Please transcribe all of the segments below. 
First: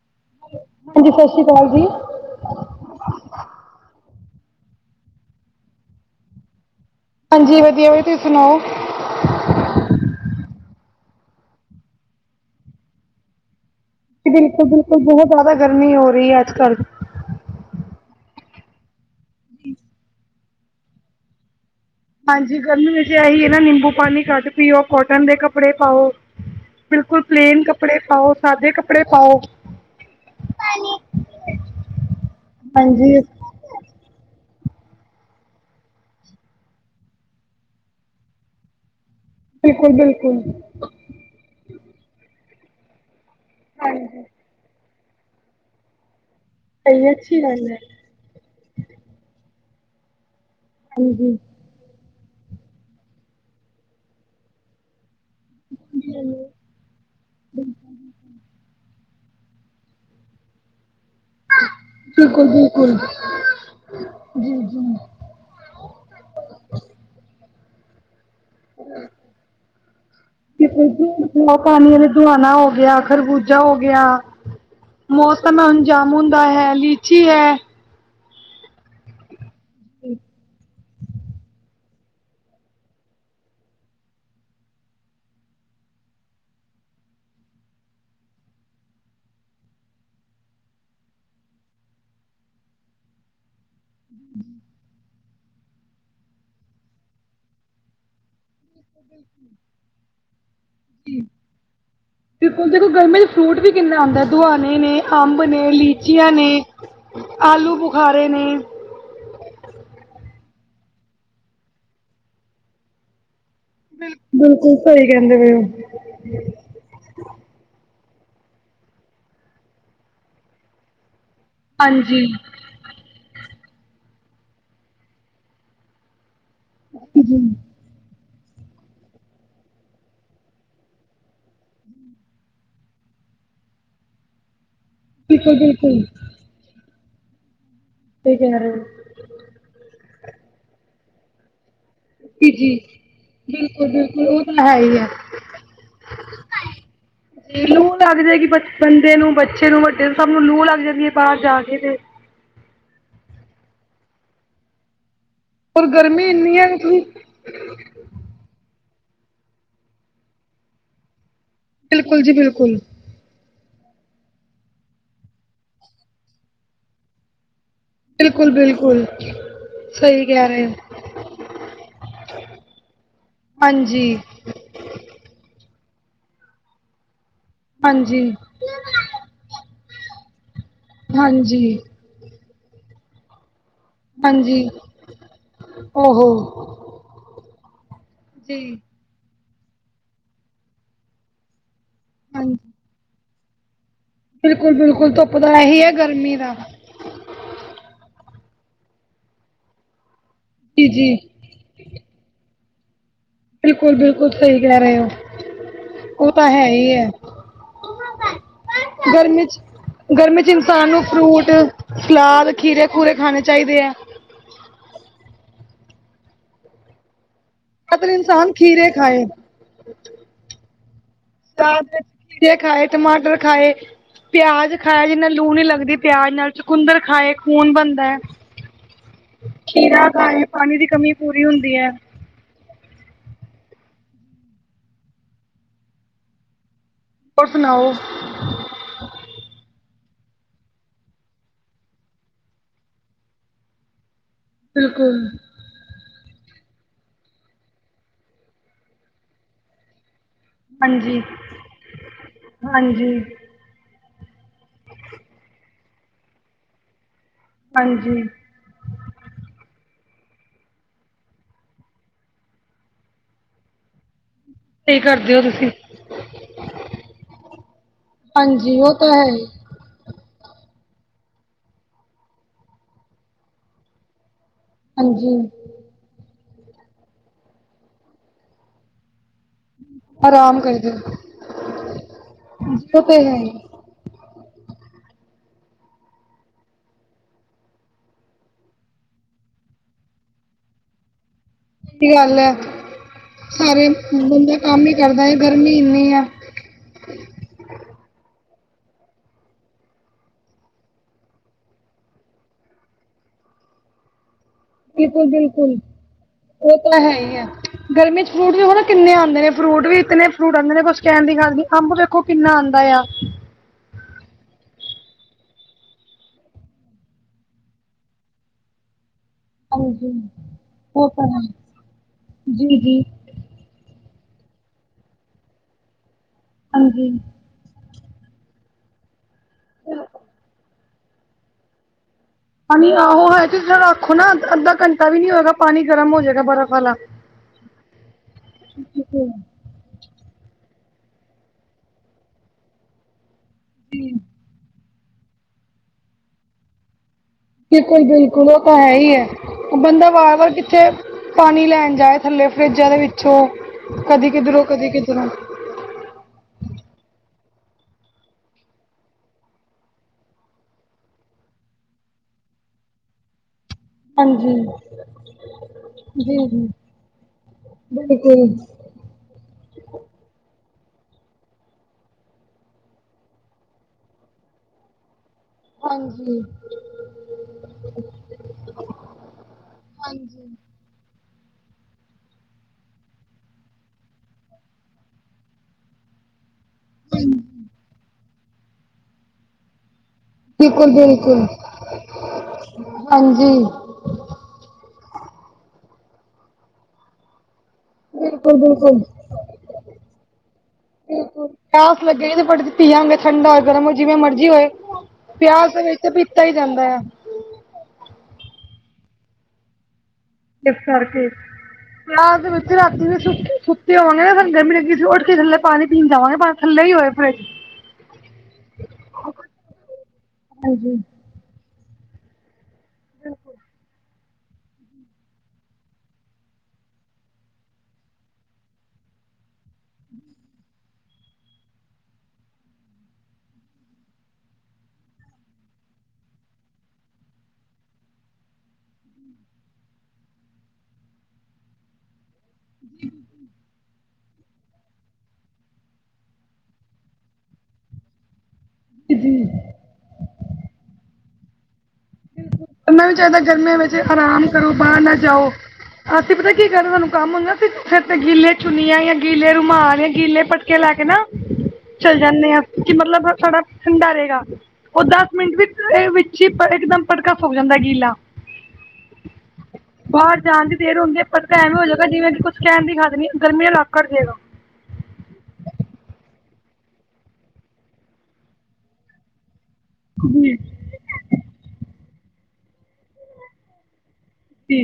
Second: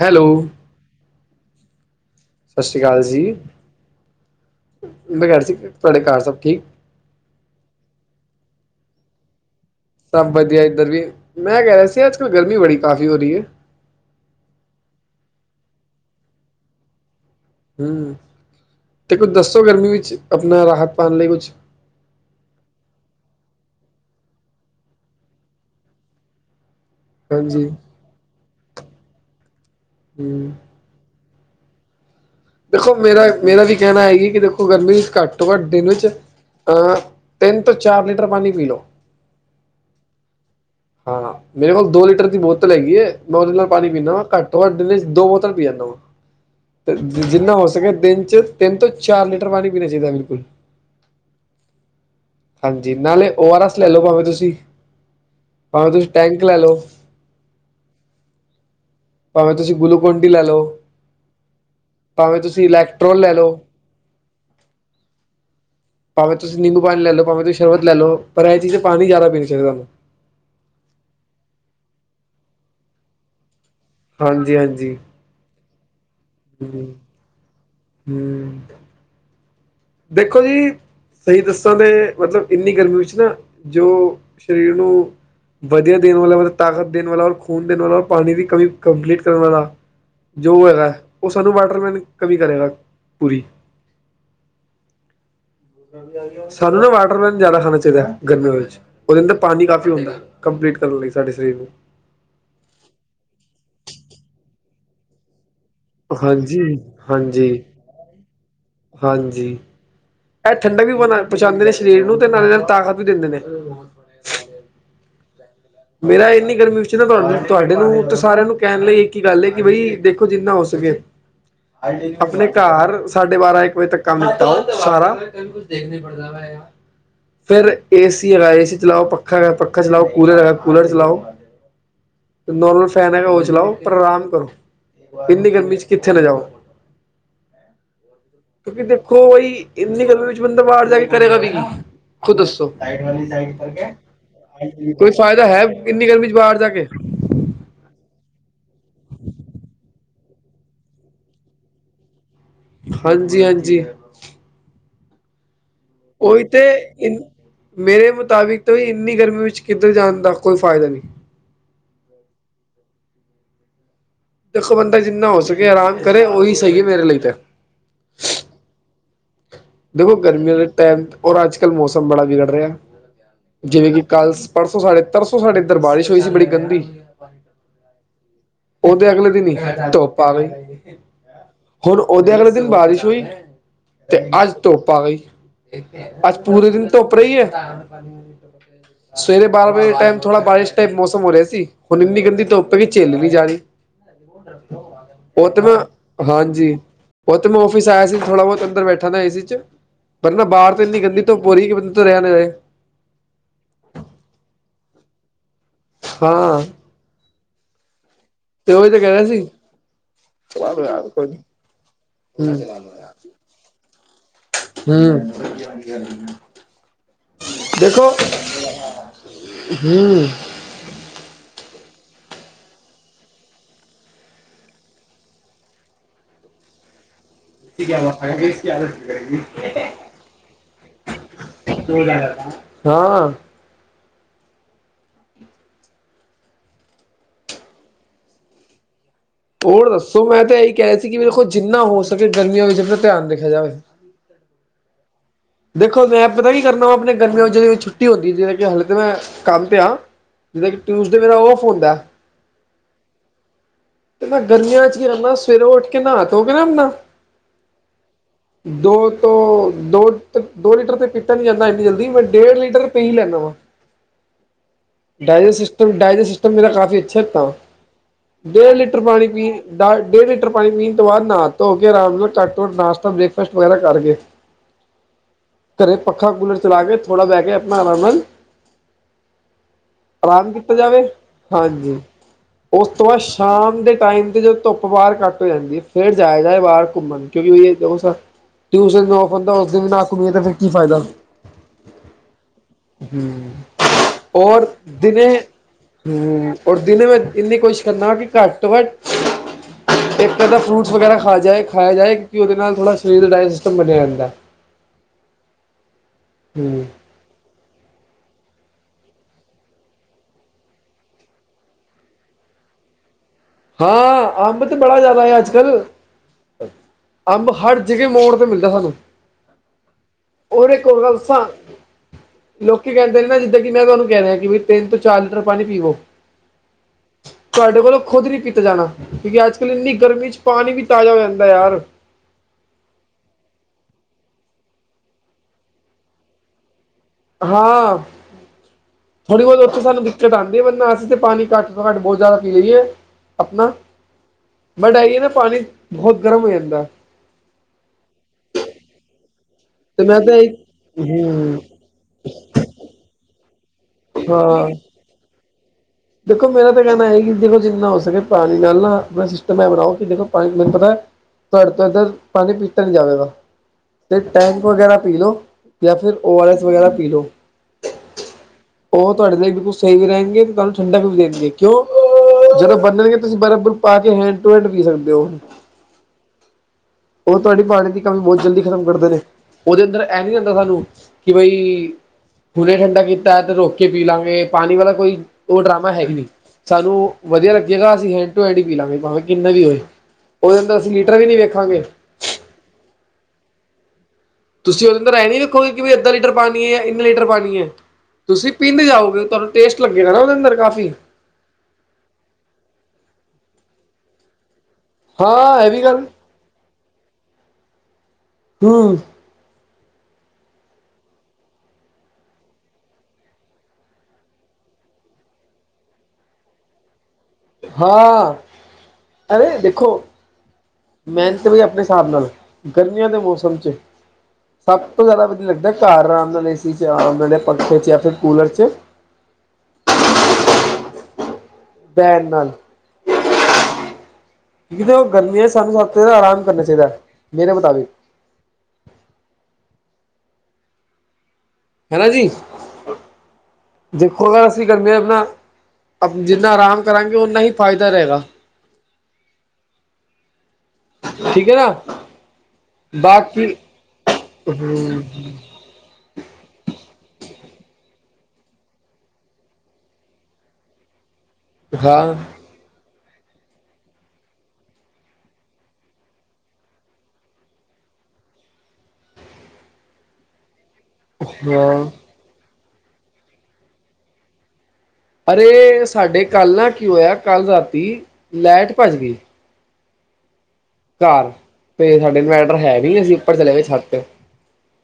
Hello ਹਾਂਜੀ ਸਤਿ ਸ੍ਰੀ ਅਕਾਲ ਜੀ ਸਤਿ ਸ਼੍ਰੀ ਅਕਾਲ ਜੀ ਮੈ ਕਹਿ ਰਿਹਾ ਸੀ ਤੁਹਾਡੇ ਘਰ ਸਭ ਠੀਕ ਹਾਂਜੀ ਵਧੀਆ ਬੀ ਤੁਸੀਂ ਸੁਣਾਓ ਸਭ ਵਧੀਆ ਇੱਧਰ ਵੀ ਮੈਂ ਕਹਿ ਰਿਹਾ ਸੀ ਅੱਜ ਕੱਲ ਗਰਮੀ ਬੜੀ ਕਾਫ਼ੀ ਹੋ ਰਹੀ ਹੈ ਬਿਲਕੁਲ ਬਿਲਕੁਲ ਬਹੁਤ ਜ਼ਿਆਦਾ ਗਰਮੀ ਹੋ ਰਹੀ ਹੈ ਅੱਜ ਕੱਲ੍ਹ ਹਮ ਅਤੇ ਕੁਝ ਦੱਸੋ ਗਰਮੀ ਵਿੱਚ ਆਪਣਾ ਰਾਹਤ ਪਾਉਣ ਲਈ ਕੁਛ ਹਾਂਜੀ ਗਰਮੀ ਵਿੱਚ ਐਹੀ ਨਾ ਨਿੰਬੂ ਪਾਣੀ ਘਟ ਪੀਓ ਕੋਟਨ ਦੇ ਕੱਪੜੇ ਪਾਓ। ਬਿਲਕੁਲ ਪਲੇਨ ਹਾਂਜੀ ਕੱਪੜੇ ਪਾਓ ਸਾਦੇੇ ਕੱਪੜੇ ਪਾਓ। ਹਮ ਦੇਖੋ ਹਾਂਜੀ ਮੇਰਾ ਮੇਰਾ ਵੀ ਕਹਿਣਾ ਹੈਗੀ ਕਿ ਦੇਖੋ ਗਰਮੀ ਵਿੱਚ ਘੱਟ ਤੋਂ ਘੱਟ ਦਿਨ ਵਿੱਚ। ਅਹ ਤਿੰਨ ਤੋਂ ਚਾਰ ਲੀਟਰ ਪਾਣੀ ਪੀ ਲਓ। ਬਿਲਕੁਲ ਬਿਲਕੁਲ। ਹਾਂ, ਮੇਰੇ ਕੋਲ ਦੋ ਲੀਟਰ ਦੀ ਬੋਤਲ ਹੈਗੀ ਏ, ਮੈਂ ਓਦੇ ਨਾਲ ਪਾਣੀ ਪੀਂਦਾ ਵਾ, ਘੱਟ ਤੋ ਘਟ ਦਿਨ ਵਿਚ ਦੋ ਬੋਤਲ ਪੀ ਜਾਂਦਾ ਵਾਂ। ਤੇ ਸਹੀ ਅੱਛੀ ਜਿੰਨਾ ਹੋ ਗੱਲ ਹੈ ਸਕੇ ਦਿਨ ਚ ਤਿੰਨ ਤੋਂ ਚਾਰ ਲੀਟਰ ਪਾਣੀ ਪੀਣਾ ਚਾਹੀਦੈ, ਬਿਲਕੁਲ। ਹਾਂਜੀ। ਹਾਂਜੀ, ਨਾਲੇ ਔ ਆਰ ਐਸ ਲੈ ਲੋ ਭਾਵੇਂ ਤੁਸੀਂ। ਭਾਵੇ ਤੁਸੀਂ ਟੈਂਕ ਲੈ ਲੋ। ਭਾਵੇਂ ਤੁਸੀਂ ਗੁਲੂਕੋਨ ਡੀ ਲੈ ਲੋ। ਭਾਵੇਂ ਬਿਲਕੁਲ ਤੁਸੀਂ ਬਿਲਕੁਲ ਇਲੈਕਟ੍ਰੋਲ ਲੈ ਲੋ। ਭਾਵੇਂ ਤੁਸੀਂ ਨਿੰਬੂ ਪਾਣੀ ਲੈ ਲੋ, ਭਾਵੇਂ ਤੁਸੀਂ ਸ਼ਰਬਤ ਲੈ ਲੋ ਪਰ ਐਹ ਚੀ ਨਾ ਪਾਣੀ ਜੈਦਾ ਪੀਣਾ ਚਾਈਦਾ ਤੁਹਾਨੂੰ। ਪਾਣੀ ਆਲੇ ਦੁਆਣਾ ਹੋ ਗਿਆ, ਖਰਬੂਜਾ ਹੋ ਗਿਆ, ਹਾਂਜੀ ਹਾਂਜੀ ਮੌਸ ਤਾਂ ਮੈਂ ਹੁਣ ਜਾਮੁਣ ਦਾ ਹੈ ਲੀਚੀ ਹੈ‌‌। ਹੂੰ। ਦੇਖੋ ਜੀ ਸਹੀ ਦੱਸਾਂ ਤੇ ਮਤਲਬ ਇੰਨੀ ਗਰਮੀ ਵਿੱਚ ਨਾ ਜੋ ਸਰੀਰ ਨੂੰ ਵਧੀਆ ਦੇਣ ਵਾਲਾ ਮਗਰ ਤਾਕਤ ਦੇਣ ਵਾਲਾ ਔਰ ਖੂਨ ਦੇਣ ਵਾਲਾ ਔਰ ਪਾਣੀ ਦੀ ਕਮੀ ਕੰਪਲੀਟ ਕਰਨ ਵਾਲਾ ਜੋ ਹੈਗੈ ਓਹ ਸਾਨੂੰ ਵਾਟਰਮੈਲਣ ਕਮੀ ਕਰੇਗਾ ਪੂਰੀ। ਸਾਨੂੰ ਨਾ ਵਾਟਰਮੈਲਨ ਜਾਦਾ ਖਾਣਾ ਚਾਈਦੈ ਗਰਮੀਆਂ ਵੇਚ। ਓਦੇ ਅੰਦਰ ਪਾਣੀ ਕਾਫ਼ੀ ਹੁੰਦੈ ਕੰਪਲੀਟ ਕਰਨ ਲਈ ਸਾਡੇ ਸਰੀਰ ਨੂੰ। ਤੇ ਪੁੰਦੇਤੋ ਗਰਮੀ ਚ ਫਰੂਟ ਵੀ ਕਿੰਨਾ ਆਂਦੈ, ਦੁਹਾਣੇ ਨੇ ਅੰਬ ਨੇ, ਲੀ ਚੀਆਂ ਹਾਂਜੀ ਨੇ, ਹਾਂਜੀ ਆਲੂ ਬੁਖਾਰੇ ਨੇ। ਹਾਂਜੀ। ਐ ਠੰਡਕ ਵੀ ਬਣਾ ਪਹਚਾੰਦੇ ਨੇ ਸਰੀਰ ਨੂੰ ਤੇ ਨਾਲੇ ਨਾਲ ਤਾਕਤ ਵੀ ਦਿੰਦੇ ਨੇ। ਬਿਲਕੁਲ ਸਹੀ ਕੈੰਦੇ ਪਏ। ਮੇਰਾ ਇੰਨੀ ਗਰਮੀ ਵਿੱਚ ਨਾ ਤੁਹਾ ਤੁਹਾਡੇ ਨੂੰ ਤੇ ਸਾਰਿਆਂ ਨੂੰ ਕੈਣ ਲਈ ਇੱਕ ਹੀ ਗੱਲ ਏ ਕਿ ਬਈ ਦੇਖੋ ਜਿੰਨਾ ਹੋ ਸਕੇ। ਹਾਂਜੀ ਅਪਣੇ ਘਾੱਰ ਸਾਢੇ ਬਾਰਾਂ ਇੱਕ ਵਜੇ ਤੱਕ ਕੰਮ ਕੀਤਾ ਓਹ ਸਾਰਾ। ਜੀ ਫਿਰ ਏਸੀ ਹੈਗਾ ਏਸੀ ਚਲਾਓ, ਪੱਖਾ ਹੈਗਾ ਪੱਖਾ ਚਲਾਓ, ਕੂਲਰ ਹੈਗਾ ਕੂਲਰ ਚਲਾਓ, ਤੇ ਨੋਰਮਲ ਫੈਨ ਹੈਗਾ ਓਹ ਚਲਾਓ, ਪਰ ਰਾਮ ਕਰੋ। ਇੰਨੀ ਬਿਲਕੁਲ ਗਰਮੀ ਚ ਬਿਲਕੁਲ ਕਿੱਥੇ ਨਾ ਜਾਓ। ਸਹੀ ਕਹਿ ਰਹੇ ਕਿਉਂਕਿ ਹੋ। ਦੇ ਹੋਈ ਇੰਨੀ ਗਰਮੀ ਵਿੱਚ ਬੰਦਾ ਬਾਰ ਜਾ ਕੇ ਕਰੇਗਾ ਵੀ ਕੀ। ਖੁਦੱ ਜੀ ਹਸੋ, ਜੀ ਬਿਲਕੁਲ ਬਿਲਕੁਲ ਉਹ ਤਾਂ ਹੈ ਹੀ ਹੈ। ਕੋਈ ਫਾਇਦਾ ਹੈ, ਕਿਣ ਨੀ ਗਰਮੀ ਚ ਬਾਰ ਜਾ ਕੇ ਲੂ ਲੱਗ ਜੇਗੀ ਬਚ ਬੰਦੇ ਨੂੰ, ਬੱਚੇ ਨੂੰ, ਵੱਡੇ ਨੂੰ, ਸਭ ਨੂੰ ਲੂ ਲੱਗ ਜਾਂਦੀ ਏ, ਬਾਰ ਜਾ ਕੇ ਤੇ। ਹਾਂਜੀ ਹਾਂਜੀ। ਔਰ ਗਰਮੀ ਓਹੀ ਇੰਨੀ ਤੇ ਹੈ ਤੁਸੀਂ ਇਨ ਮੇਰੇ ਮੁਤਾਬਿਕ ਤੇ ਇੰਨੀ ਗਰਮੀ ਵਿੱਚ ਕਿੱਧਰ ਜਾਣ ਦਾ ਕੋਈ ਫਾਇਦਾ ਨੀ ‌। ਬਿਲਕੁਲ ਜੀ ਬਿਲਕੁਲ। ਦੇਖੋ ਬੰਦਾ ਜਿੰਨਾ ਹੋ ਸਕੇ ਆਰਾਮ ਕਰੇ ਓਹੀ ਸਹੀ ਏ ਮੇਰੇ ਲਈ ਤ। ਬਿਲਕੁਲ-ਬਿਲਕੁਲ। ਦੇਖੋ ਗਰਮੀਆਂ ਦੇ ਟਾਈਮ ਔਰ ਅੱਜ-ਕੱਲ੍ਹ ਮੌਸਮ ਬੜਾ ਵਿਗੜ ਰਿਹੈ ਜਿਵੇਂ ਕਿ ਹਾਂਜੀ ਕੱਲ ਪਰਸੋਂ ਸਾਡੇ ਤਰਸੋਂ ਸਾਡੇ ਇੱਧਰ ਬਾਰਿਸ਼ ਹੋਈ ਸੀ ਬੜੀ ਗੰਦੀ। ਹਾਂਜੀ। ਓਦਰੇ ਅਗਲੇ ਦਿਨ ਹੀ ਧੋਪ ਆ ਗਈ। ਹਾਂਜੀ। ਹੁਣ ਓਦੇ ਅਗਲੇ ਦਿਨ ਬਾਰਿਸ਼ ਹੂਈ, ਤੇ ਅੱਜ ਹਾਂਜੀ ਧੋਪ ਆ ਗਈ। ਅੱਜ ਓਹੋ ਪੂਰੇ ਦਿਨ ਧੁੱਪ ਰਹੀ ਏ‌। ਜੀ। ਸਵੇਰੇ ਬਾਰਾਂ ਵਜੇ ਟਾਈਮ ਥੋੜ੍ਹਾ ਬਾਰਿਸ਼ ਟਾਈਪ ਮੌਸਮ ਹੋ ਰਿਹਾ ਸੀ ਹੁਣ ਇੰਨੀ ਗੰਦੀ ਹਾਂਜੀ ਧੋਪ ਏ ਕੇ ਝੇਲੀ ਨੀ ਜਾਰੀ‌। ਬਿਲਕੁਲ ਬਿਲਕੁਲ ਧੁੱਪ ਓਹ ਦਾ ਤੇ ਮੈਂ ਇਹੀ ਹੈ ਗਰਮੀ ਦਾ ਹਾਂਜੀ। ਓਹ ਤੇ ਮੈਂ ਔਫਿਸ ਆਯਾ ਸੀ ਥੋੜ੍ਹਾ ਬੌਤ ਅੰਦਰ ਬੈਠਾ ਨਾ ਏ ਸੀ ਚ, ਵਰਨਾ ਬਾਰ ਤੇ ਜੀ ਇੰਨੀ ਜੀ ਗੰਦੀ ਤੋਂ ਬੋਰੀ ਕਿ ਬੰਦੇ ਤੋਂ ਰਹਿ ਨੇ ਰਹੇ, ਬਿਲਕੁਲ-ਬਿਲਕੁਲ ਸਹੀ ਕਹਿ ਰਹੇ ਹੋ ਉਹ ਤਾਂ ਹਾਂ ਹੈ ਹੀ ਹੈ। ਉਹ ਤੇ ਉਹੀ ਤੇ ਕਹਿ ਰਿਹਾ ਸੀ। ਗਰਮੀ ਚ ਚਲਾ ਦੋ ਇਨਸਾਨ ਨੂੰ ਯਾਰ ਕੋਈ ਨੀ ਫਰੂਟ ਸਲਾਦ ਖੀਰੇ ਖੂਰੇ ਖਾਣੇ ਚਾਹੀਦੇ ਹੈ ਹੂੰ, ਅਗਰ ਦੇਖੋ ਇਨਸਾਨ ਖੀਰੇ ਖਾਏ। ਹੂੰ, ਖੀਰੇ ਖਾਏ, ਟਮਾਟਰ ਖਾਏ। ਪਿਆਜ ਖਾਇਆ, ਜਿੰਨਾ ਲੂਣ ਨੀ ਲੱਗਦੀ ਪਿਆਜ਼ ਨਾਲ ਚਕੁੰਦਰ ਖਾਏ। ਖੂਨ ਬਣਦਾ ਹੈ, ਖੀਰਾ ਦਾ ਪਾਣੀ ਦੀ ਕਮੀ ਪੂਰੀ ਹੁੰਦੀ ਹੈ। ਹਾਂ, ਹੋਰ ਸੁਣਾਓ? ਹੋਰ ਦੱਸੋ ਮੈਂ ਤਾਂ ਇਹੀ ਕਹਿਹਾ ਸੀ, ਕਿ ਵੇਖੋ ਜਿੰਨਾ ਹੋ ਸਕੇ ਗਰਮੀਆਂ ਵਿੱਚ ਆਪਣਾ ਧਿਆਨ ਰੱਖਿਆ ਜਾਵੇਂ ਬਿਲਕੁਲ, ਦੇਖੋ ਮੈਂ ਪਤਾ ਕੀ ਕਰਨਾ ਵਾ, ਆਪਣੇ ਗਰਮੀਆਂ ਵਿੱਚ ਵਿੱਚ ਛੁੱਟੀ ਹੁੰਦੀ ਜਿਵੇਂ ਕਿ ਹਲੇੇ ਤਾਂ ਮੈਂ ਕੰਮ ਤੇ ਆ। ਜਿੱਦਾਂ ਕਿ ਹਾਂਜੀ ਟਿਊਜ਼ਡੇ ਮੇਰਾ ਉਹ ਫੋਨਦਾ। ਹਾਂਜੀ, ਤੇ ਨਾ ਗਰਮੀਆਂ ਅ ਚ ਨਾ ਸਵੇਰੇ ਉੱਠ ਕੇ ਨਾ ਧੋਕੇ ਨਾ ਬੰਦਾ। ਹਾਂਜੀ, ਦੋ ਤੋਂ ਦੋ ਦੋ ਲੀਟਰ ਤੇ ਪੀਤਾ ਨੀ ਜਾਂਦਾ ਇੰਨੀ ਜਲਦੀ ਮੈਂ ਡੇਢ ਲੀਟਰ ਪਈ ਲੈਂਦਾ ਵਾ। ਸਹੀ ਕਰਦੇ ਹੋ ਡਾਇਜਸਟ ਤੁਸੀਂ ਸਿਸਟਮ ਡਾਇਜਸਟ ਸਿਸਟਮ ਮੇਰਾ ਕਾਫੀ ਅੱਛਾ ਡੇਢ ਹਾਂਜੀ ਉਹ ਲੀਟਰ ਤਾਂ ਹੈ ਪਾਣੀ ਹੀ ਪੀਏ। ਡੇਢ ਲੀਟਰ, ਪਾਣੀ ਪੀਣ ਤੋਂ ਬਾਅਦ। ਨਹਾ ਧੋ ਕੇ ਆਰਾਮ ਨਾਲ, ਘੱਟੋ-ਘੱਟ, ਨਾਸ਼ਤਾ, ਬ੍ਰੇਕਫਾਸਟ ਵਗੈਰਾ ਕਰਕੇ। [inaudible] ਹਾਂਜੀ। ਘਰੇ ਪੱਖਾ, ਕੂਲਰ ਚਲਾ ਕੇ। ਥੋੜਾ ਬਹਿ ਕੇ, ਆਪਣਾ ਆਰਾਮ ਨਾਲ ਆਰਾਮ ਕੀਤਾ ਕਰਦੇ ਜਾਵੇ। ਹੋ ਹਾਂਜੀ। ਉਸ ਜੀ ਉਹ ਤੋਂ ਬਾਅਦ ਤੇ ਹੈ ਹੀ ਕੰਮ ਦੇ ਟਾਈਮ, ਤੇ ਜਦੋਂ ਧੁੱਪ ਬਾਹਰ ਘੱਟ ਹੋ ਜਾਂਦੀ ਏ। ਫੇਰ ਜਾਆ ਜਾਏ, ਬਾਹਰ ਘੁੰਮਣ। ਕਿਉਂਕਿ ਟਿਊਸ਼ਨ ਵੀ ਔਫ ਹੁੰਦਾ। ਉਸ ਦਿਨ ਵੀ ਨਾ ਗੁਮੇ, ਤੇ ਫੇਰ ਕੀ ਫਾਇਦਾ। ਸਹੀ ਗੱਲ ਹੈ, ਸਾਰੇ ਬੰਦਾ ਔਰ ਕੰਮ ਹੀ ਕਰਦਾ। ਦਿਨੇ ਇਹ ਗਰਮੀ ਇੰਨੀ ਆ। ਹਮ ਔਰ ਦਿਨੇ ਵਿਚ, ਇੰਨੀ ਕੋਸ਼ਿਸ਼ ਕਰਨਾ, ਕਿ ਘੱਟ ਤੋਂ ਘੱਟ ਇੱਕ, ਅੱਧਾ ਫਰੂਟਸ ਵਗੈਰਾ ਖਾ ਜਾਏ ਖਾਇਆ, ਜਾਏ। ਕਿਉਕਿ ਉਹਦੇ ਨਾਲ ਥੋੜਾ ਸਰੀਰ ਡਾਈਜੇਸਟ ਸਿਸਟਮ ਬਣਿਆ ਰਹਿਦਾ। ਬਿਲਕੁਲ- ਬਿਲਕੁਲ, ਉਹ ਹਮ ਤਾਂ ਹੈ ਹੀ, ਆ। ਗਰਮੀ ਚ ਫਰੂਟ ਵੀ, ਖੋਨਾ ਕਿਨੇ ਆਦੇ ਨੇ। ਫਰੂਟ ਵੀ ਇਤਨੇ ਫਰੂਟ ਆਦੇ ਨੇ, ਕੁਝ ਕਹਿਣ ਦੀ ਗਲ ਨਹੀਂ। ਅੰਬ ਦੇੇਖੋ। ਕਿੰਨਾ ਆਦਾ ਆ? ਹਾਂ। ਅੰਬ ਤੇ ਬੜਾ, ਜ਼ਿਆਦਾ ਹੈ। ਅੱਜ ਕੱਲ ਅੰਬ ਹਰ ਜਗਾ, ਮੋੜ ਤੇ ਮਿਲਦਾ ਸਾਨੂੰ। ਹਾਂਜੀ ਹੋਰ ਇਕ, ਹੋਰ ਉਹ ਗੱਲ ਤਾਂ ਹੈ ਦੱਸਾਂ। ਜੀ ਲੋਕੀ ਜੀ ਕਹਿੰਦੇ ਨੇ ਨਾਂ ਤੇ ਕੇ ਮੈਂ, ਤੁਹਾਨੂੰ ਕਹਿ ਰਿਹਾ, ਕਿ ਵੀ ਤਿੰਨ ਤੋਂ ਚਾਰ ਲੀਟਰ ਪਾਣੀ ਪੀਵੋ। ਹਾਂਜੀ। ਤੁਹਾਡੇ ਕੋਲੋਂ, ਖੁਦ ਨੀ ਪੀਤਾ, ਜਾਣਾ। ਕਿਉਂਕਿ ਅੱਜ ਕੱਲ ਇੰਨੀ ਗਰਮੀ ਚ, ਪਾਣੀ ਵੀ ਤਾਜ਼ਾ ਹੋ ਜਾਂਦਾ ਯਾਰ। ਪਾਣੀ ਆਹੋ ਹੈ, ਤੁਸੀ ਰੱਖੋ ਨਾ ਅੱਧਾ ਘੰਟਾ ਵੀ, ਨੀ ਹੋਏਗਾ, ਪਾਣੀ ਗਰਮ ਹੋ ਜਾਏਗਾ ਬਰਫ ਆਲਾ। ਹਾਂ। ਹ [unintelligible] ਥੋੜੀ ਬਹੁਤ ਉੱਥੇ ਸਾਨੂੰ, ਦਿੱਕਤ ਆਦੀ ਹੈੰ। ਵਰਨਾ ਅਸੀਂ ਤਾਂ ਪਾਣੀ, ਘੱਟ ਤੋਂ ਘੱਟ ਬਹੁਤ ਜ਼ਿਆਦਾ, ਪੀ ਲਈਏ। ਆਪਣਾ, ਬੈਟ ਹੈ ਕੀ, ਨਾ ਪਾਣੀ ਬਹੁਤ ਗਰਮ, ਹੋ ਜਾਂਦਾ। ਬਿਲਕੁਲ- ਬਿਲਕੁਲ, ਉਹ ਤਾਂ ਹੈ, ਹੀ ਹੈ। ਤੇ ਬੰਦਾ ਮੈਂ ਵਾਰ- ਤਾਂ ਵਾਰ, ਕਿੱਥੇ ਹਮ ਪਾਣੀ ਲੈਣ ਜਾਏ। ਥੱਲੇ ਫਰਿਜਾਂ ਦੇ ਵਿੱਚੋਂ, ਕਦੀ ਕਿੱਧਰੋਂ- ਹਾਂ ਕਦੀ ਕਿਧਰੋਂ। ਦੇਖੋ ਮੇਰਾ ਤਾਂ, ਕਹਿਣਾ ਹੈ ਕਿ, ਦੇਖੋ ਜਿੰਨਾ ਹੋ ਸਕੇ, ਪਾਣੀ ਨਾਲ ਨਾ, ਆਪਣਾ ਸਿਸਟਮ ਏ ਬਣਾਓ, ਕਿ ਦੇਖੋ ਪਾਣੀ ਮੈਨੂੰ ਪਤਾ ਹੈ। ਤੁਹਾਡੇ ਤੋਂ ਇੱਧਰ, ਪਾਣੀ ਪੀਤਾ ਨੀ ਜਾਵੇਗਾ। ਤੇ ਹਾਂਜੀ ਟੈਂਕ, ਵਗੈਰਾ ਪੀ ਲੋ। ਜਾਂ ਫੇਰ ਓ, ਜੀ ਆਰ, ਐਸ, ਜੀ ਵਗੈਰਾ ਪੀ ਲੋ। ਜੀ ਉਹ ਤੁਹਾਡੇ ਲਈ, ਵੀ ਸਹੀ ਰਹਿਣਗੇ, ਤੇ ਤੁਹਾਨੂੰ ਠੰਡਕ ਵੀ ਦੇਣਗੇ। ਕਿਉਂ, ਜਦੋਂ ਬਣਨਗੇ ਤੁਸੀਂ, ਬਰਫ਼ ਪਾ ਕੇ, ਹੈਂਡ ਟੂ ਹੈਂਡ ਪੀ ਸਕਦੇ ਹੋ। ਹਾਂਜੀ। ਉਹ ਤੁਹਾਡੀ ਪਾਣੀ, ਦੀ ਕਮੀ ਬਹੁਤ ਜਲਦੀ ਖ਼ਤਮ, ਕਰਦੇ ਨੇ। ਉਹਦੇ ਅੰਦਰ ਐ ਨੀ ਹਾਂਜੀ ਹੁੰਦਾ, ਸਾਨੂੰ। ਕਿ ਬਈ, ਹੁਣੇ ਠੰਡਾ ਕੀਤਾ ਹੈ, ਤੇ ਰੋਕ ਕੇ ਪੀ ਲਾਂਗੇ। ਪਾਣੀ ਵਾਲਾ ਕੋਈ ਉਹ ਡਰਾਮਾ ਹੈਗੇ ਨਹੀਂ। ਸਾਨੂੰ ਵਧੀਆ ਲੱਗੇਗਾ। ਅਸੀਂ ਹੈਂਡ ਟੂ ਹੈਂਡ ਹੀ ਪੀ ਲਵਾਂਗੇ, ਭਾਵੇਂ ਕਿੰਨਾ ਵੀ ਹੋਏ। ਉਹਦੇ ਅੰਦਰ, ਅਸੀਂ ਬਿਲਕੁਲ ਲੀਟਰ ਵੀ, ਨਹੀਂ ਬਿਲਕੁਲ ਵੇਖਾਂਗੇ। ਹਾਂਜੀ। ਤੁਸੀਂ ਉਹਦੇ ਅੰਦਰ, ਏਹ ਨੀ ਵੇਖੋਗੇ, ਕਿ ਅੱਧਾ ਲੀਟਰ ਪਾਣੀ ਹੈ। ਜਾਂ ਇੰਨੇ ਲੀਟਰ ਪਾਣੀ ਹੈ। ਤੁਸੀਂ ਬਿਲਕੁਲ ਪੀਂਦੇ ਬਿਲਕੁਲ ਜਾਓਗੇ, ਤੁਹਾਨੂੰ ਟੇਸਟ ਲੱਗੇਗਾ, ਨਾ। ਉਹਦੇ ਅੰਦਰ ਕਾਫ਼ੀ ਬਿਲਕੁਲ। ਪਿਆਸ ਲੱਗੇ ਤੇ ਘੋਟ ਕ ਪੀਆਗੇ। ਠੰਡਾ ਹੋਣੇ, ਗਰਮ ਹੋਣੇ, ਜਿਵੇਂ ਮਰਜ਼ੀ ਹੋਏ। ਹਾਂ ਇਹ ਪਿਆਸ ਦੇ ਵੀ ਗੱਲ ਵਿੱਚ, ਪੀਤਾ ਹੀ ਜਾਂਦਾ ਆ। ਹਾ। ਇਸ ਕਰਕੇ। ਪਿਆਸ ਲੱਗੀ ਹੋਵੇ, ਤੇ ਰਾਤੀ ਵੀ ਸੁੱਤੇ ਹੋਵਾਂਗੇ ਨਾ। ਗਰਮੀ ਵੀ ਲੱਗੀ, ਉੱਠ ਕੇ ਥੱਲੇ ਪਾਣੀ ਪੀਣ ਜਾਵਾਂਗੇ। ਪਾਣੀ ਥੱਲੇ ਹੀ ਹੋਵੇ। ਹਾਂ ਅਰੇ, ਦੇਖੋ ਹਾਂਜੀ ਮਿਹਨਤ, ਵੀ ਆਪਣੇ ਹਿਸਾਬ ਨਾਲ। ਗਰਮੀਆਂ ਦੇ, ਮੌਸਮ ਚ ਸਭ ਤੋਂ ਜ਼ਿਆਦਾ, ਵਧੀਆ ਲੱਗਦਾ ਘਰ ਆਰਾਮ ਨਾਲ। ਏ ਸੀ, ਚ, ਆਮ ਪੱਖੇ ਚ, ਜਾਂ ਫੇਰ ਕੂਲਰ ਚ। ਬੈਡ ਨਾਲ। ਕਿਉਂਕਿ ਉਹ ਗਰਮੀਆਂ ਚ, ਸਾਨੂੰ ਸਭ ਤੋਂ ਜਿਆਦਾ ਆਰਾਮ, ਕਰਨਾ ਚਾਹੀਦਾ। ਮੇਰੇ ਮੁਤਾਬਿਕ। ਹਨਾ ਜੀ, ਦੇਖੋਗਾ। ਕਰਦੇ ਆਪਣਾ, ਜਿੰਨਾ ਆਰਾਮ ਕਰਾਂਗੇ, ਉਨਾ ਹੀ ਫ਼ਾਇਦਾ ਰਹੇਗਾ। ਜੀ। ਠੀਕ ਹੈ ਨਾ। ਇਨਾ ਵੀ ਚਾਹੀਦਾ, ਬਾਕੀ ਗਰਮੀਆਂ ਵਿੱਚ ਆਰਾਮ ਕਰੋ, ਬਾਹਰ ਹਮ ਨਾ ਜਾਓ। ਅਸੀਂ ਪਤਾ ਕੀ ਕਰਦੇ? ਤੁਹਾਨੂੰ ਕੰਮ ਹੁੰਦਾ, ਫਿਰ ਤੇ ਗਿੱਲੇ ਚੁੰਨੀਆਂ, ਜਾਂ ਗਿੱਲੇ ਰੁਮਾਲ, ਜਾਂ ਗਿੱਲੇ ਪਟਕੇ ਲੈ ਕੇ ਨਾ ਹਾਂ ਚੱਲ ਜਾਂਦੇ ਹਾਂ। ਕਿ ਮਤਲਬ, ਸਾਡਾ ਠੰਡਾ ਰਹੇਗਾ ਉਹ ਦਸ ਮਿੰਟ ਵਿੱਚ ਹੀ ਇੱਕਦਮ। ਪਟਕਾ ਸੁਕ ਜਾਂਦਾ ਗੀਲਾ, ਬਾਹਰ ਜਾਣ ਦੀ ਸਿਰ ਹੁੰਦੇ ਪਟਕਾ ਐਵੇਂ ਹੋ ਹਾਂ ਜਾਦਾ, ਜਿਵੇਂ ਕਿ ਕੁਝ ਕਹਿਣ ਦੀ ਹਦ ਨੀ ਗਰਮੀਆਂ ਅਕੜ ਜਿਆ। ਅਰੇ ਸਾਡੇ ਕੱਲ੍ਹ ਨਾ ਕੀ ਹੋਇਆ, ਕੱਲ੍ਹ ਰਾਤੀ ਲਾਈਟ ਭੱਜ ਗਈ। ਗਰਮੀ ਚ। ਘਰ ਤੇ ਸਾਡੇ ਇਨਵਰਟਰ ਹੈ ਨੀ, ਅਸੀਂ ਉੱਪਰ ਚਲੇ ਗਏ, ਛੱਤ ਤੇ। ਤੇ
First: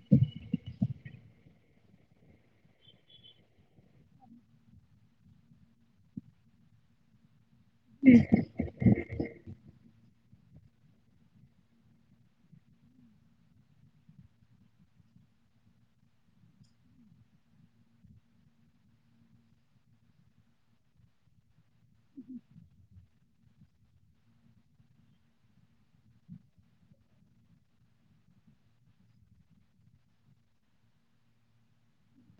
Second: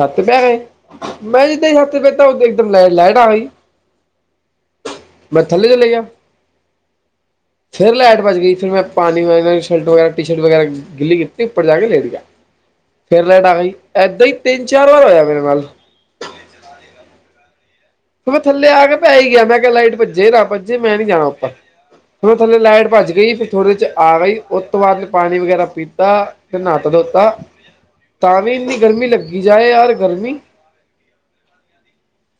ਛੱਤ ਉੱਤੇ, ਮੈਂ ਜਦੋਂ ਛੱਤ ਬੈਠਾ ਉਹਦਾ ਲਾਈਟ ਆ ਗਈ। ਮੈਂ ਥੱਲੇ ਲਈ ਗਿਆ। ਫਿਰ ਲਾਈਟ ਭਜ ਗਈ ਫਿਰ ਮੈਂ ਪਾਣੀ ਨਾਲ ਸ਼ਰਟ, ਟੀ-ਸ਼ਰਟ ਵਗੈਰਾ ਗਿੱਲੀ ਕੀਤੀ, ਉੱਪਰ ਜਾ ਕੇ ਲੇਟ ਗਿਆ। ਫਿਰ ਲਾਈਟ ਆ ਗਈ, ਇੱਦਾਂ ਹੀ ਤਿੰਨ-ਚਾਰ ਵਾਰ ਹੋਇਆ ਮੇਰੇ ਨਾਲ। ਮੈਂ ਥਲੇ ਆ ਕੇ ਪੈ ਹੀ ਗਿਆ ਮੈਂ ਕਿਹਾ, ਲਾਈਟ ਭੱਜੇ ਨਾ ਭੱਜੇ, ਮੈਂ ਨੀ ਜਾਣਾ ਉੱਪਰ। ਹੁਣ ਥੱਲੇ ਲਾਈਟ ਭੱਜ ਗਈ, ਫਿਰ ਥੋੜ੍ਹੀ ਦੇਰ 'ਚ ਆ ਗਈ ਉਸ ਤੋਂ ਬਾਅਦ ਮੈਂ ਪਾਣੀ ਵਗੈਰਾ ਪੀਤਾ। ਨਾਤਾ-ਧੋਤਾ ਤਾਂ ਵੀ ਇੰਨੀ ਗਰਮੀ ਲੱਗੀ ਜਾਏ, ਯਾਰ ਗਰਮੀ।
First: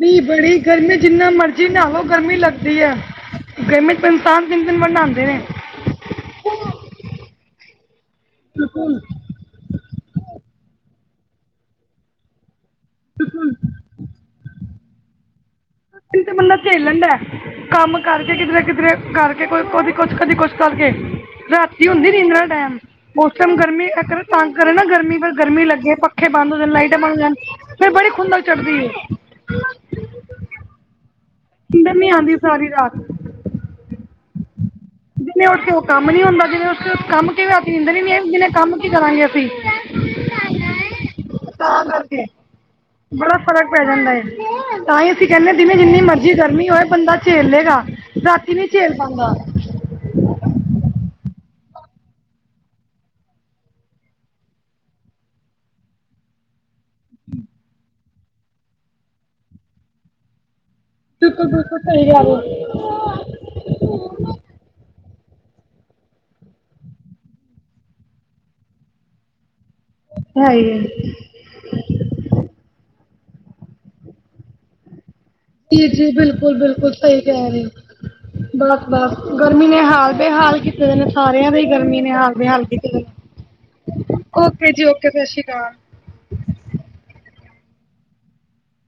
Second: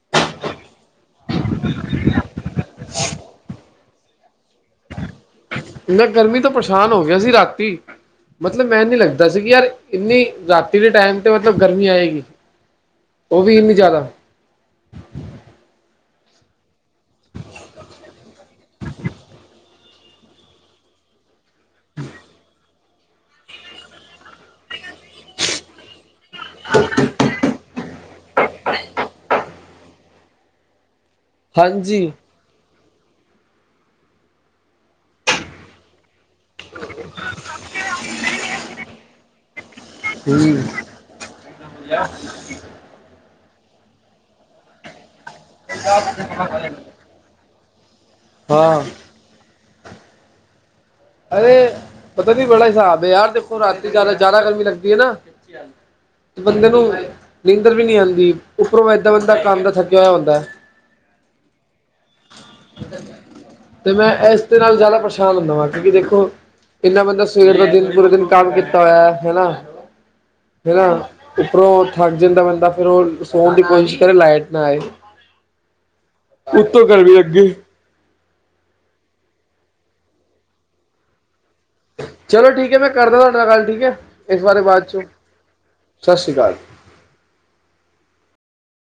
ਨੀ, ਬੜੀ ਗਰਮੀ ਜਿੰਨਾ ਮਰਜ਼ੀ ਨਾਹਵੋ, ਗਰਮੀ ਲੱਗਦੀ ਹੈ। ਗਰਮੀ 'ਚ ਇਨਸਾਨ ਤਿੰਨ-ਤਿੰਨ ਵਾਰ ਨਾਉਂਦੇ ਨੇ। ਬੰਦਾ ਗਰਮੀ ਤਾਂ ਪਰੇਸ਼ਾਨ ਹੋ ਗਿਆ ਸੀ ਰਾਤੀ। ਮਤਲਬ ਮੈਂ ਨੀ ਦੱਸ ਯਾਰ, ਇੰਨੀ ਰਾਤੀ ਦੇ ਟਾਈਮ ਤੇ ਮਤਲਬ ਗਰਮੀ ਆਏਗੀ? ਉਹ ਵੀ ਇੰਨੀ ਜ਼ਿਆਦਾ। ਦਿਨ ਬੰਦਾ ਝੇਲਦਾ, ਕੰਮ ਕਰਕੇ ਕਿੱਧਰੇ-ਕਿੱਧਰੇ ਕਰਕੇ ਕੋਈ ਕੁਝ ਕਦੀ, ਕੁਝ ਕਰਕੇ ਰਾਤੀ ਹੁੰਦੀ ਨਿੰਦਰਾ ਟਾਈਮ! ਉਸ ਟਾਈਮ ਗਰਮੀ ਤਂਗ ਕਰੇ ਨਾ ਗਰਮੀ ਪਰ ਗਰਮੀ ਲੱਗੇ ਪ ਪੱਖੇ ਬੰਦ ਹੋ ਜਾਣ, ਲਾਈਟਾਂ ਬੰਦ ਹੋ ਜਾਣ ਫਿਰ ਬੜੀ ਖੁੰਦਕ ਚੜਦੀ ਏ। ਨੀਂਦਰ ਨੀ ਹਾਂਜੀ ਆਉਂਦੀ ਸਾਰੀ ਰਾਤ। ਦਿਨੇ ਉੱਠ ਕੇ ਉਹ ਕੰਮ ਨੀ ਹੁੰਦਾ, ਦਿਨੇ ਉੱਠ ਕੰਮ ਕਿਵੇਂ ਅਸੀਂ ਨੀਦਰ ਨੀ ਆਈ ਉਹ ਕੰਮ ਕਿਵੇਂ ਕਰਾਂਗੇ ਅਸੀਂ? ਸਹੀ ਤਾਂ ਏ। ਕਰਕੇ ਬੜਾ ਫਰਕ ਪੈ ਜਾਂਦਾ ਹੈ ਤਾਂ ਹੀ ਅਸੀਂ ਕਹਿੰਦੇ ਹਾਂ ਦਿਨੇ ਜਿੰਨੀ ਮਰਜ਼ੀ ਗਰਮੀ ਹੋਏ ਬੰਦਾ। ਝੇਲ ਲੇਗਾ ਰਾਤੀ ਨੀ ਝੇਲ ਪਾਂਦਾ। ਅਰੇ ਪਤਾ ਨੀ ਬੜਾ ਹਿਸਾਬ ਹੈ ਯਾਰ ਦੇਖੋ ਰਾਤੀ ਜ਼ਿਆਦਾ-ਜ਼ਿਆਦਾ ਗਰਮੀ ਲੱਗਦੀ ਹੈ ਨਾ। ਬੰਦੇ ਨੂੰ ਨੀਂਦਰ ਵੀ ਨਹੀਂ ਆਉਂਦੀ ਉੱਪਰੋਂ ਇਏਦਾਂ ਬੰਦਾ ਕੰਮ ਦਾ ਥੱਕਿਆ ਹੋਇਆ ਹੁੰਦਾ। ਬਿਲਕੁਲ-ਬਿਲਕੁਲਸਹੀ ਗੱਲ ਹੈ। ਤੇ ਮੈਂ ਇਸ ਦੇ ਨਾਲ ਜ਼ਿਆਦਾ ਪ੍ਰੇਸ਼ਾਨ ਹੁੰਦਾ ਵਾਂ। ਕਿਉਂਕਿ ਦੇਖੋ ਇੰਨਾ ਬੰਦਾ ਸਵੇਰ ਦਾ ਦਿਨ ਪੂਰਾ ਦਿਨ ਕੰਮ ਕੀਤਾ ਹੋਇਆ ਹੈਨਾ। ਹੈ ਹੀ ਹੈ। ਹੈਨਾ। ਉੱਪਰੋਂ ਥੱਕ ਜਾਂਦਾ ਬੰਦਾ, ਫਿਰ ਉਹ ਸੋਣ ਦੀ ਕੋਸ਼ਿਸ਼ ਕਰੇ ਲਾਈਟ ਨਾ ਆਏ। ਠੀਕ ਜੀ-ਜੀ ਉੱਤੋਂ ਬਿਲਕੁਲ-ਬਿਲਕੁਲ ਗਰਮੀ ਸਹੀ ਲੱਗੀ ਕਹਿ ਰਹੇ ਓ। ਬਸ-ਬਸ ਗਰਮੀ ਨੇ ਹਾਲ ਬੇਹਾਲ ਕੀ ਜ ਸਾਰਿਆਂ ਦੇ ਹੀ ਗਰਮੀ ਨੇ ਚਲੋ ਹਾਲ-ਬੇਹਾਲ ਠੀਕ ਹੈ ਮੈਂ ਕੀਤੇ ਨੇ, ਕਰਦਾ ਤੁਹਾਡੇ ਨਾਲ ਗੱਲ ਠੀਕ ਹੈ ਇਸ ਬਾਰੇ ਓਕੇ ਬਾਅਦ ਚੋਂ ਜੀ-ਓਕੇ ਸਤਿ ਸ੍ਰੀ ਅਕਾਲ। ਸਤਿ ਸ਼੍ਰੀ ਅਕਾਲ।